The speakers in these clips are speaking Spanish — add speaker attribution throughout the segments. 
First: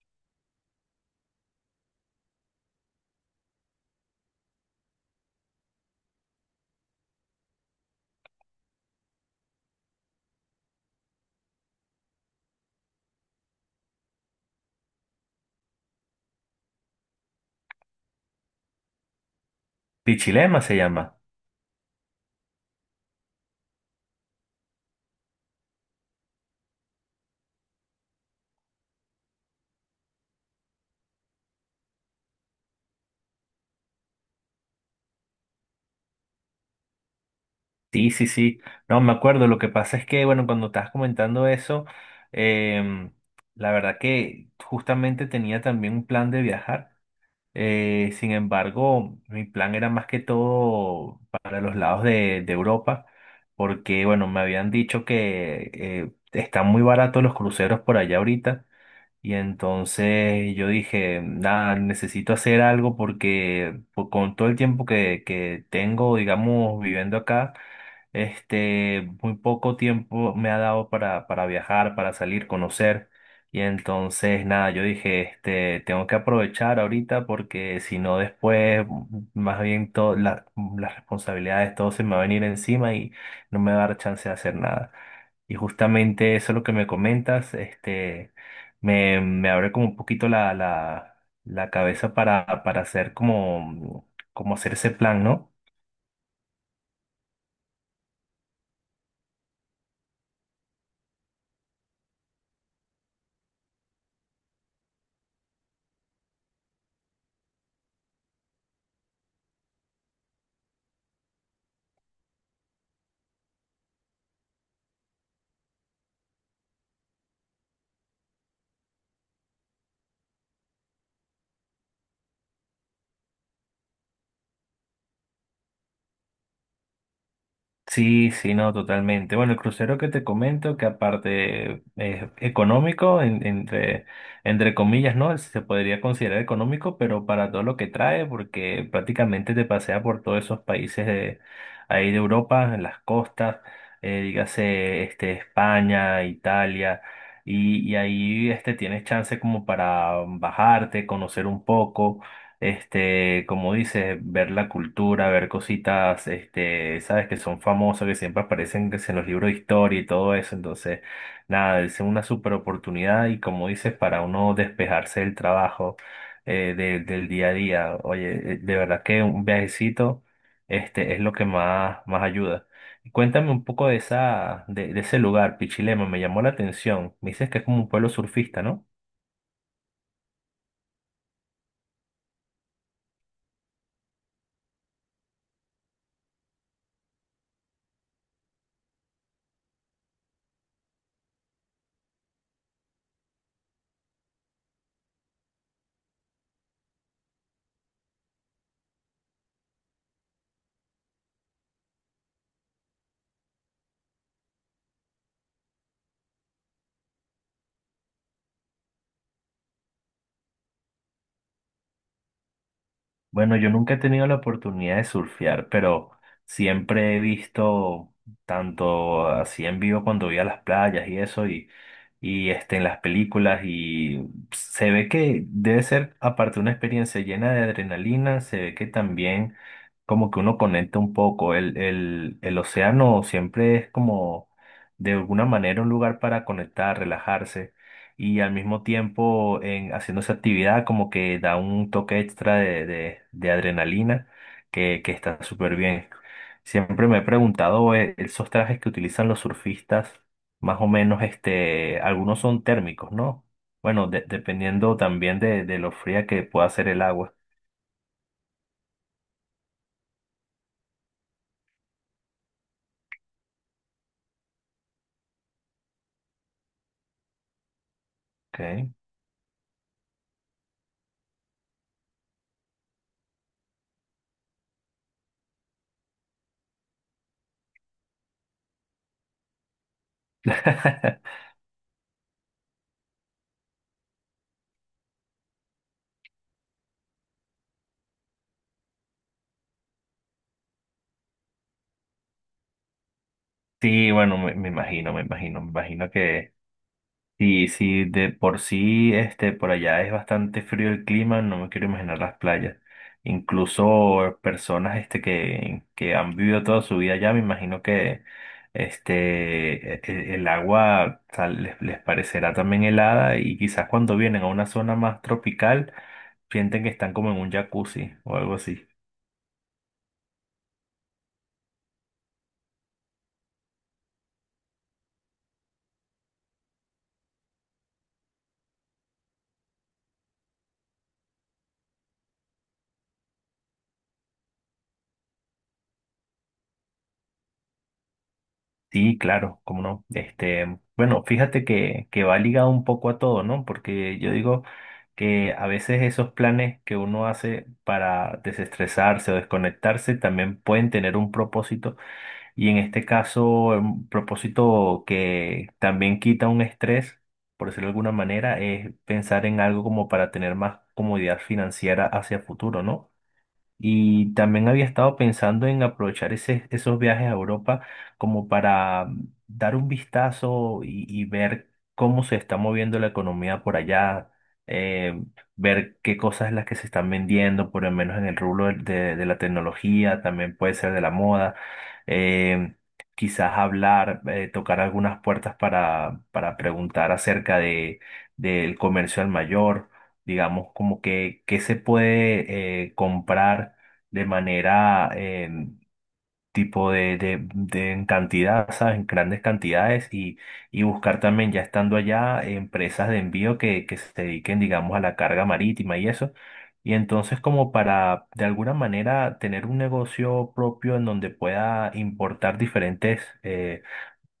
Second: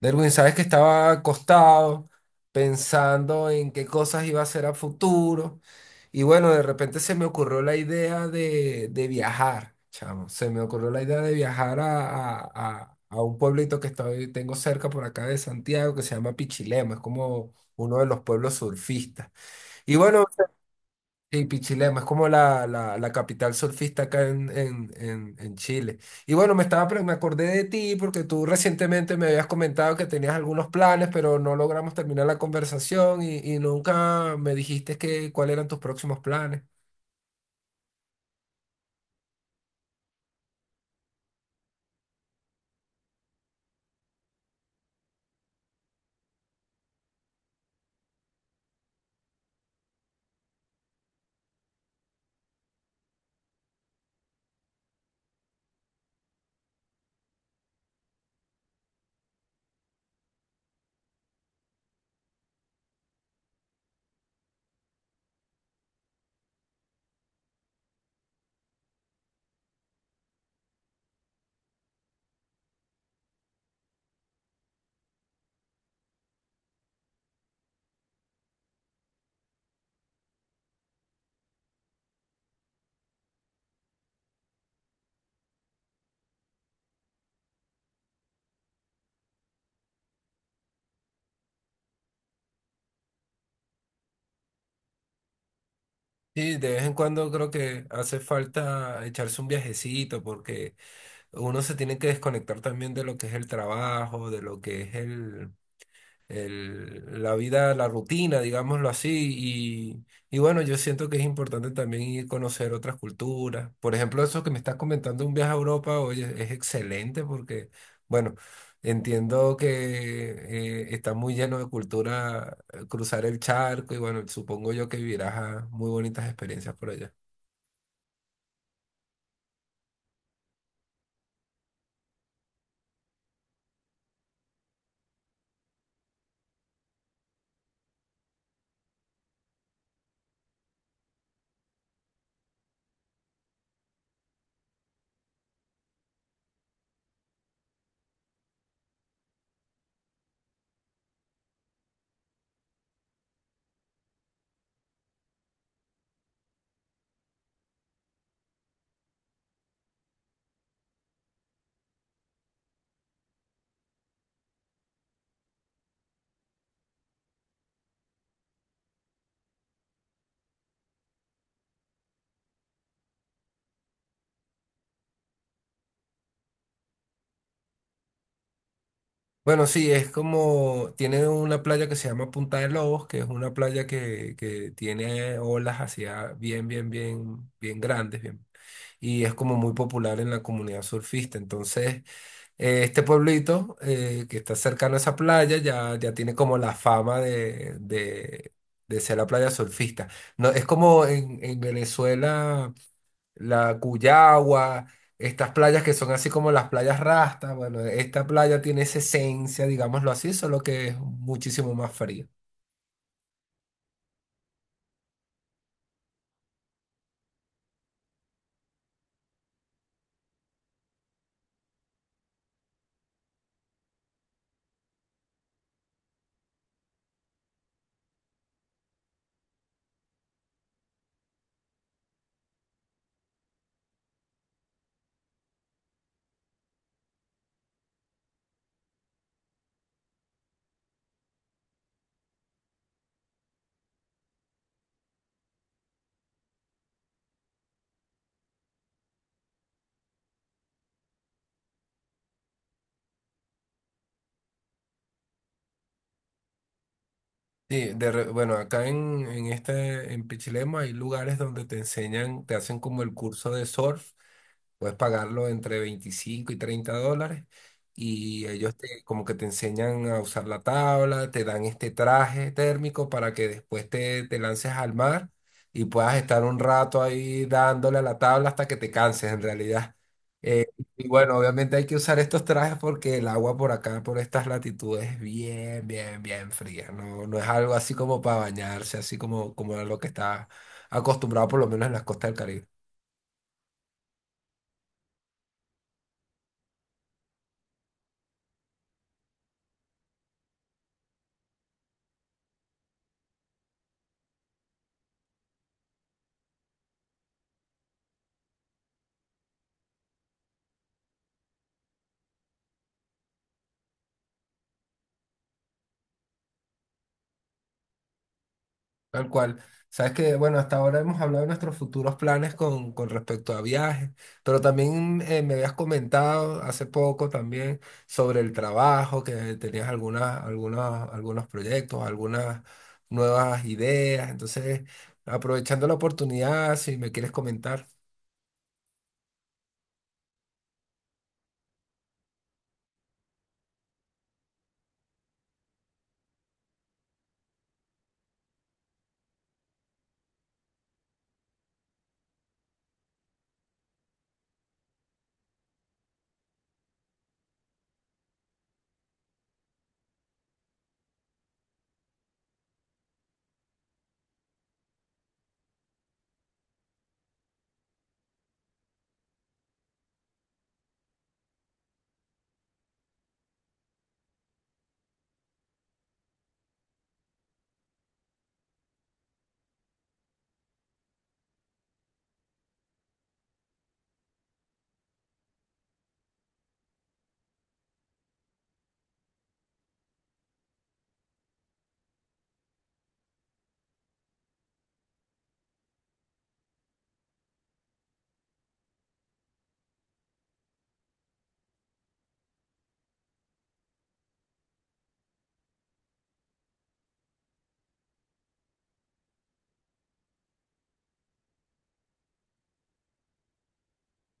Speaker 1: Derwin, sabes que estaba acostado pensando en qué cosas iba a hacer a futuro. Y bueno, de repente se me ocurrió la idea de viajar, chamo. Se me ocurrió la idea de viajar a un pueblito que estoy, tengo cerca por acá de Santiago que se llama Pichilemu. Es como uno de los pueblos surfistas. Y bueno,
Speaker 2: Pichilema se llama.
Speaker 1: sí, Pichilemu, es como la, la capital surfista acá en Chile. Y bueno, me acordé de ti porque tú recientemente me habías comentado que tenías algunos planes, pero no logramos terminar la conversación y nunca me dijiste que, cuáles eran tus próximos planes.
Speaker 2: Sí, sí, sí. No, me acuerdo. Lo que pasa es que, bueno, cuando estabas comentando eso, em, la verdad que justamente tenía también un plan de viajar. Sin embargo, mi plan era más que todo para los lados de Europa, porque, bueno, me habían dicho que están muy baratos los cruceros por allá ahorita. Y entonces yo dije, nada, necesito hacer algo porque con todo el tiempo que tengo, digamos, viviendo acá, este, muy poco tiempo me ha dado para viajar, para salir, conocer. Y entonces, nada, yo dije, este, tengo que aprovechar ahorita porque si no después, más bien todas las responsabilidades, todo se me va a venir encima y no me va a dar chance de hacer nada. Y justamente eso es lo que me comentas, este, me abre como un poquito la cabeza para hacer como, como hacer ese plan, ¿no?
Speaker 1: Sí, de vez en cuando creo que hace falta echarse un viajecito porque uno se tiene que desconectar también de lo que es el trabajo, de lo que es la vida, la rutina, digámoslo así. Y, y bueno, yo siento que es importante también ir a conocer otras culturas. Por ejemplo, eso que me estás comentando, un viaje a Europa, oye, es excelente porque, bueno, entiendo que está muy lleno de cultura, cruzar el charco y bueno, supongo yo que vivirás a muy bonitas experiencias por allá.
Speaker 2: Sí, sí, no, totalmente. Bueno, el crucero que te comento, que aparte es económico, entre, entre comillas, ¿no? Se podría considerar económico, pero para todo lo que trae, porque prácticamente te pasea por todos esos países de ahí de Europa, en las costas, dígase este, España, Italia, y ahí este, tienes chance como para bajarte, conocer un poco. Este, como dices, ver la cultura, ver cositas, este, sabes que son famosas, que siempre aparecen que si en los libros de historia y todo eso. Entonces, nada, es una super oportunidad y como dices, para uno despejarse del trabajo, del día a día. Oye, de verdad que un viajecito, este, es lo que más, más ayuda. Cuéntame un poco de esa, de ese lugar, Pichilemu, me llamó la atención. Me dices que es como un pueblo surfista, ¿no?
Speaker 1: Bueno, sí, es como, tiene una playa que se llama Punta de Lobos, que es una playa que tiene olas hacia bien, bien, bien, bien grandes, bien, y es como muy popular en la comunidad surfista. Entonces, este pueblito, que está cercano a esa playa, ya tiene como la fama de ser la playa surfista. No, es como en Venezuela la Cuyagua, estas playas que son así como las playas Rasta. Bueno, esta playa tiene esa esencia, digámoslo así, solo que es muchísimo más fría.
Speaker 2: Bueno, yo nunca he tenido la oportunidad de surfear, pero siempre he visto tanto así en vivo cuando voy a las playas y eso, y este, en las películas, y se ve que debe ser, aparte, una experiencia llena de adrenalina, se ve que también como que uno conecta un poco. El océano siempre es como, de alguna manera, un lugar para conectar, relajarse y al mismo tiempo en, haciendo esa actividad como que da un toque extra de adrenalina que está súper bien. Siempre me he preguntado, esos trajes que utilizan los surfistas, más o menos, este, algunos son térmicos, ¿no? Bueno, dependiendo también de lo fría que pueda ser el agua.
Speaker 1: Sí, bueno, acá en Pichilemu hay lugares donde te enseñan, te hacen como el curso de surf, puedes pagarlo entre 25 y 30 dólares, y ellos
Speaker 2: ¿Ok?
Speaker 1: te, como que te enseñan a usar la tabla, te dan este traje térmico para que después te lances al mar y puedas estar un rato ahí dándole a la tabla hasta que te canses en realidad. Y bueno, obviamente hay que usar estos trajes porque el agua por acá, por estas latitudes, es bien, bien, bien fría. No, no es algo así como para bañarse, así como a lo que está acostumbrado, por lo menos en las costas del Caribe.
Speaker 2: Sí, bueno, me imagino que sí, sí, de por sí, este, por allá es bastante frío el clima, no me quiero imaginar las playas. Incluso personas, este, que han vivido toda su vida allá, me imagino que, este, el agua tal, les parecerá también helada y quizás cuando vienen a una zona más tropical, sienten que están como en un jacuzzi o algo así.
Speaker 1: Tal cual. Sabes que, bueno, hasta ahora hemos hablado de nuestros futuros planes con respecto a viajes, pero también, me habías comentado hace poco también sobre el trabajo, que tenías algunos proyectos, algunas nuevas ideas. Entonces, aprovechando la oportunidad, si me quieres comentar.
Speaker 2: Sí, claro, cómo no. Este, bueno, fíjate que va ligado un poco a todo, ¿no? Porque yo digo que a veces esos planes que uno hace para desestresarse o desconectarse también pueden tener un propósito y en este caso un propósito que también quita un estrés, por decirlo de alguna manera, es pensar en algo como para tener más comodidad financiera hacia futuro, ¿no? Y también había estado pensando en aprovechar esos viajes a Europa como para dar un vistazo y ver cómo se está moviendo la economía por allá, eh, ver qué cosas es las que se están vendiendo, por lo menos en el rubro de la tecnología, también puede ser de la moda, eh, quizás hablar, tocar algunas puertas para preguntar acerca de, del comercio al mayor digamos, como que se puede comprar de manera tipo de en cantidad, ¿sabes? En grandes cantidades y buscar también, ya estando allá, empresas de envío que se dediquen, digamos, a la carga marítima y eso. Y entonces como para, de alguna manera, tener un negocio propio en donde pueda importar diferentes... eh,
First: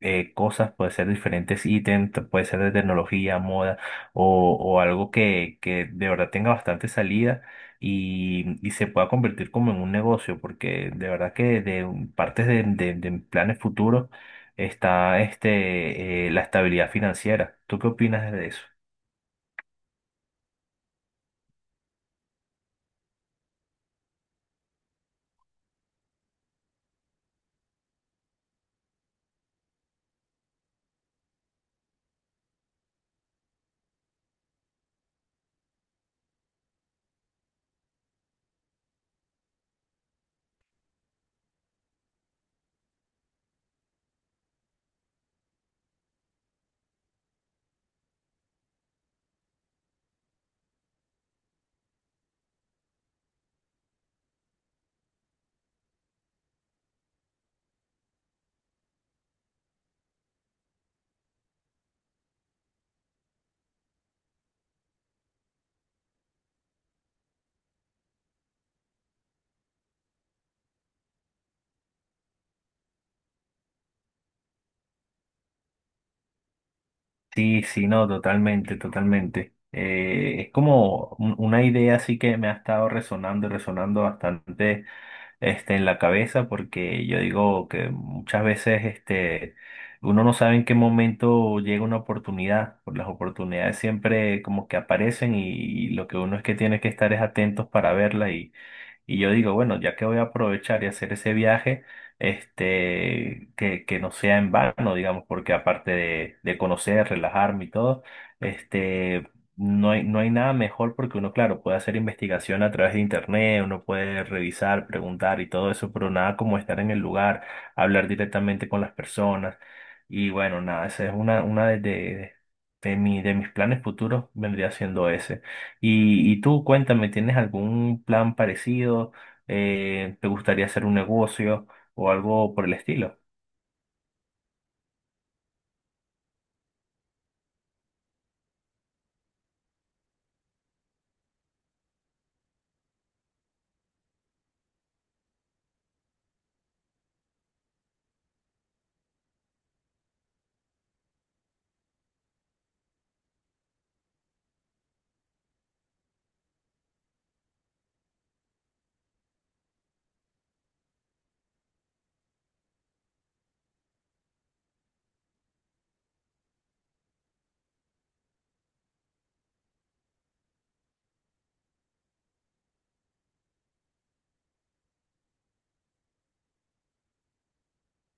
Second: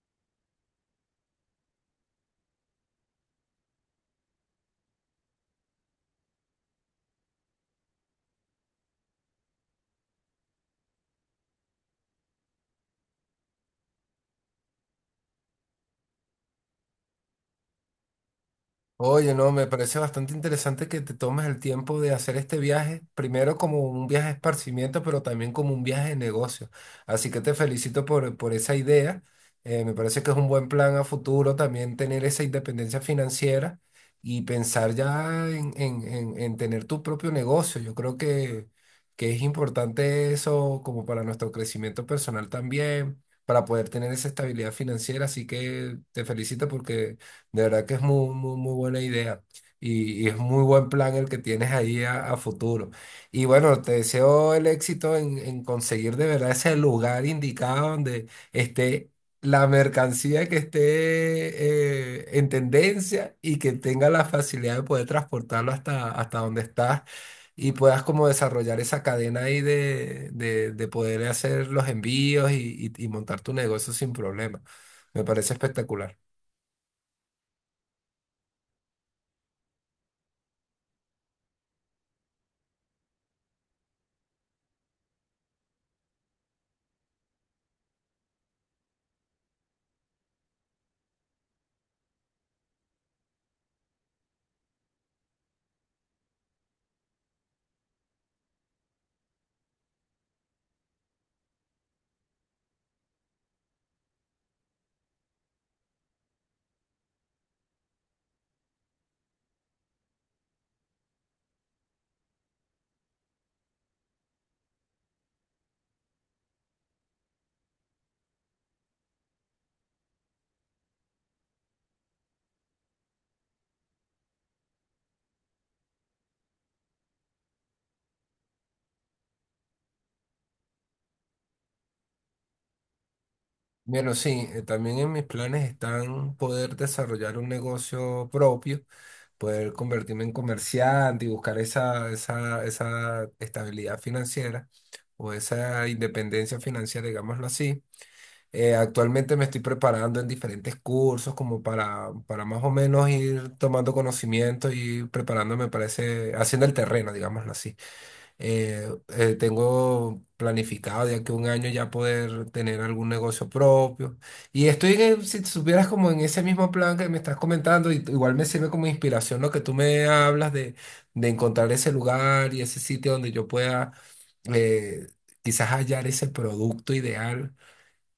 Speaker 2: eh, cosas, puede ser diferentes ítems, puede ser de tecnología, moda o algo que de verdad tenga bastante salida y se pueda convertir como en un negocio, porque de verdad que partes de, de planes futuros está este, la estabilidad financiera. ¿Tú qué opinas de eso?
Speaker 1: Oye, no, me parece bastante interesante que te tomes el tiempo de hacer este viaje, primero como un viaje de esparcimiento, pero también como un viaje de negocio. Así que te felicito por esa idea. Me parece que es un buen plan a futuro también tener esa independencia financiera y pensar ya en tener tu propio negocio. Yo creo que es importante eso como para nuestro crecimiento personal también, para poder tener esa estabilidad financiera. Así que te felicito porque de verdad que es muy, muy, muy buena idea. Y es muy buen plan el que tienes ahí a futuro. Y bueno, te deseo el éxito en conseguir de verdad ese lugar indicado donde esté la mercancía, que esté, en tendencia y que tenga la facilidad de poder transportarlo hasta donde estás y puedas como desarrollar esa cadena ahí de poder hacer los envíos y montar tu negocio sin problema. Me parece espectacular.
Speaker 2: Sí, sí, no, totalmente, totalmente. Es como una idea así que me ha estado resonando y resonando bastante este, en la cabeza porque yo digo que muchas veces este, uno no sabe en qué momento llega una oportunidad, por las oportunidades siempre como que aparecen y lo que uno es que tiene que estar es atentos para verla y yo digo, bueno, ya que voy a aprovechar y hacer ese viaje, este, que no sea en vano, digamos, porque aparte de conocer, relajarme y todo, este, no hay nada mejor porque uno, claro, puede hacer investigación a través de internet, uno puede revisar, preguntar y todo eso, pero nada como estar en el lugar, hablar directamente con las personas. Y bueno, nada, esa es una de de mis planes futuros, vendría siendo ese. Y tú cuéntame, ¿tienes algún plan parecido? ¿Te gustaría hacer un negocio o algo por el estilo?
Speaker 1: Bueno, sí, también en mis planes están poder desarrollar un negocio propio, poder convertirme en comerciante y buscar esa estabilidad financiera o esa independencia financiera, digámoslo así. Actualmente me estoy preparando en diferentes cursos como para más o menos ir tomando conocimiento y preparándome para ese, haciendo el terreno, digámoslo así. Eh, tengo planificado de aquí a un año ya poder tener algún negocio propio. Y estoy, si supieras, como en ese mismo plan que me estás comentando, y igual me sirve como inspiración lo que tú me hablas de encontrar ese lugar y ese sitio donde yo pueda, eh, quizás hallar ese producto ideal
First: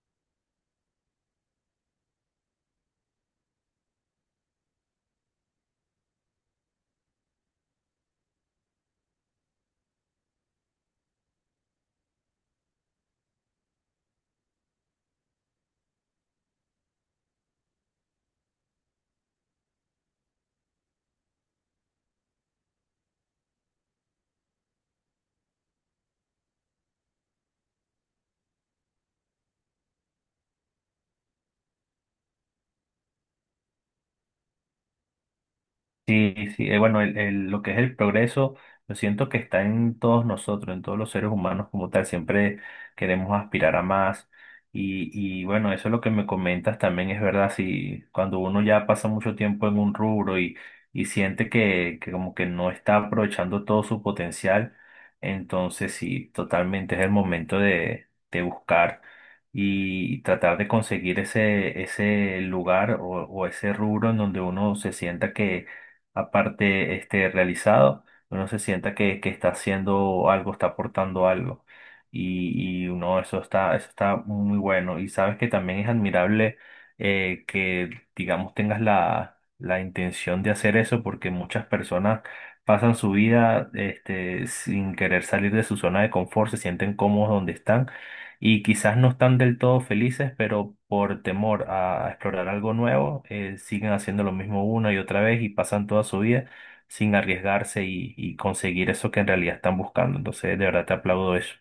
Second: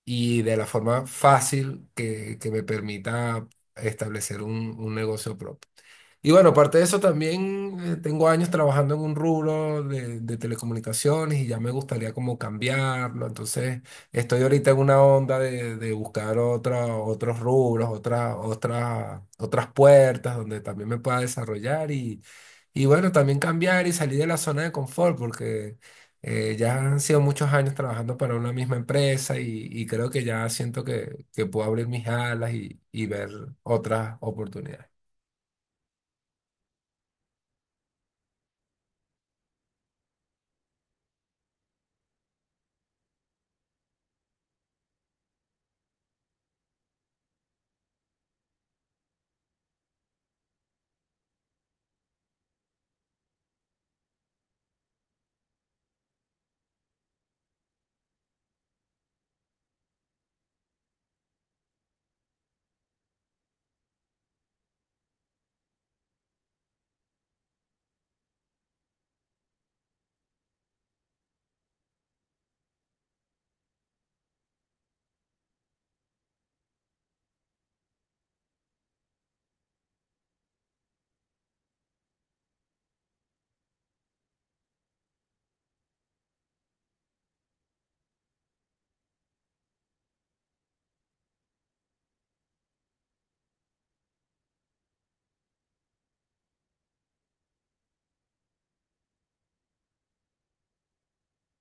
Speaker 1: y de la forma fácil que me permita establecer un negocio propio. Y bueno, aparte de eso también, tengo años trabajando en un rubro de telecomunicaciones y ya me gustaría como cambiarlo. Entonces estoy ahorita en una onda de buscar otros rubros, otras puertas donde también me pueda desarrollar y bueno, también cambiar y salir de la zona de confort porque, ya han sido muchos años trabajando para una misma empresa y creo que ya siento que puedo abrir mis alas y ver otras oportunidades.
Speaker 2: Sí, sí, bueno, lo que es el progreso, yo siento que está en todos nosotros, en todos los seres humanos como tal, siempre queremos aspirar a más. Y bueno, eso es lo que me comentas también es verdad, si cuando uno ya pasa mucho tiempo en un rubro y siente que como que no está aprovechando todo su potencial, entonces sí, totalmente es el momento de buscar y tratar de conseguir ese, ese lugar o ese rubro en donde uno se sienta que aparte este, realizado, uno se sienta que está haciendo algo, está aportando algo. Y uno, eso está muy bueno. Y sabes que también es admirable que, digamos, tengas la intención de hacer eso, porque muchas personas pasan su vida este, sin querer salir de su zona de confort, se sienten cómodos donde están y quizás no están del todo felices, pero por temor a explorar algo nuevo, siguen haciendo lo mismo una y otra vez y pasan toda su vida sin arriesgarse y conseguir eso que en realidad están buscando. Entonces, de verdad te aplaudo eso.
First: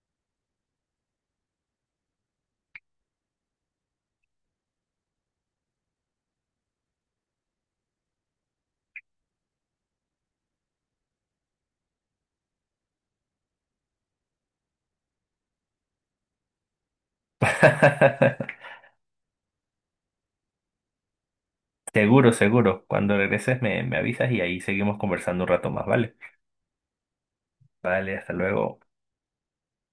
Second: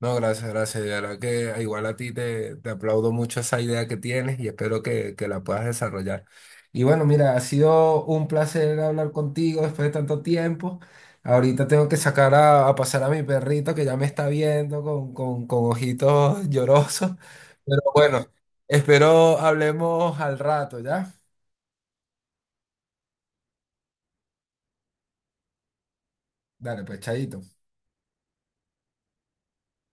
Speaker 1: No, gracias, gracias. De verdad que igual a ti te aplaudo mucho esa idea que tienes y espero que la puedas desarrollar. Y bueno, mira, ha sido un placer hablar contigo después de tanto tiempo. Ahorita tengo que sacar a pasar a mi perrito que ya me está viendo con ojitos llorosos. Pero bueno, espero hablemos al rato, ¿ya?
Speaker 2: Seguro, seguro. Cuando regreses me avisas y ahí seguimos conversando un rato más, ¿vale?
Speaker 1: Dale, pues, chaito.
Speaker 2: Vale, hasta luego.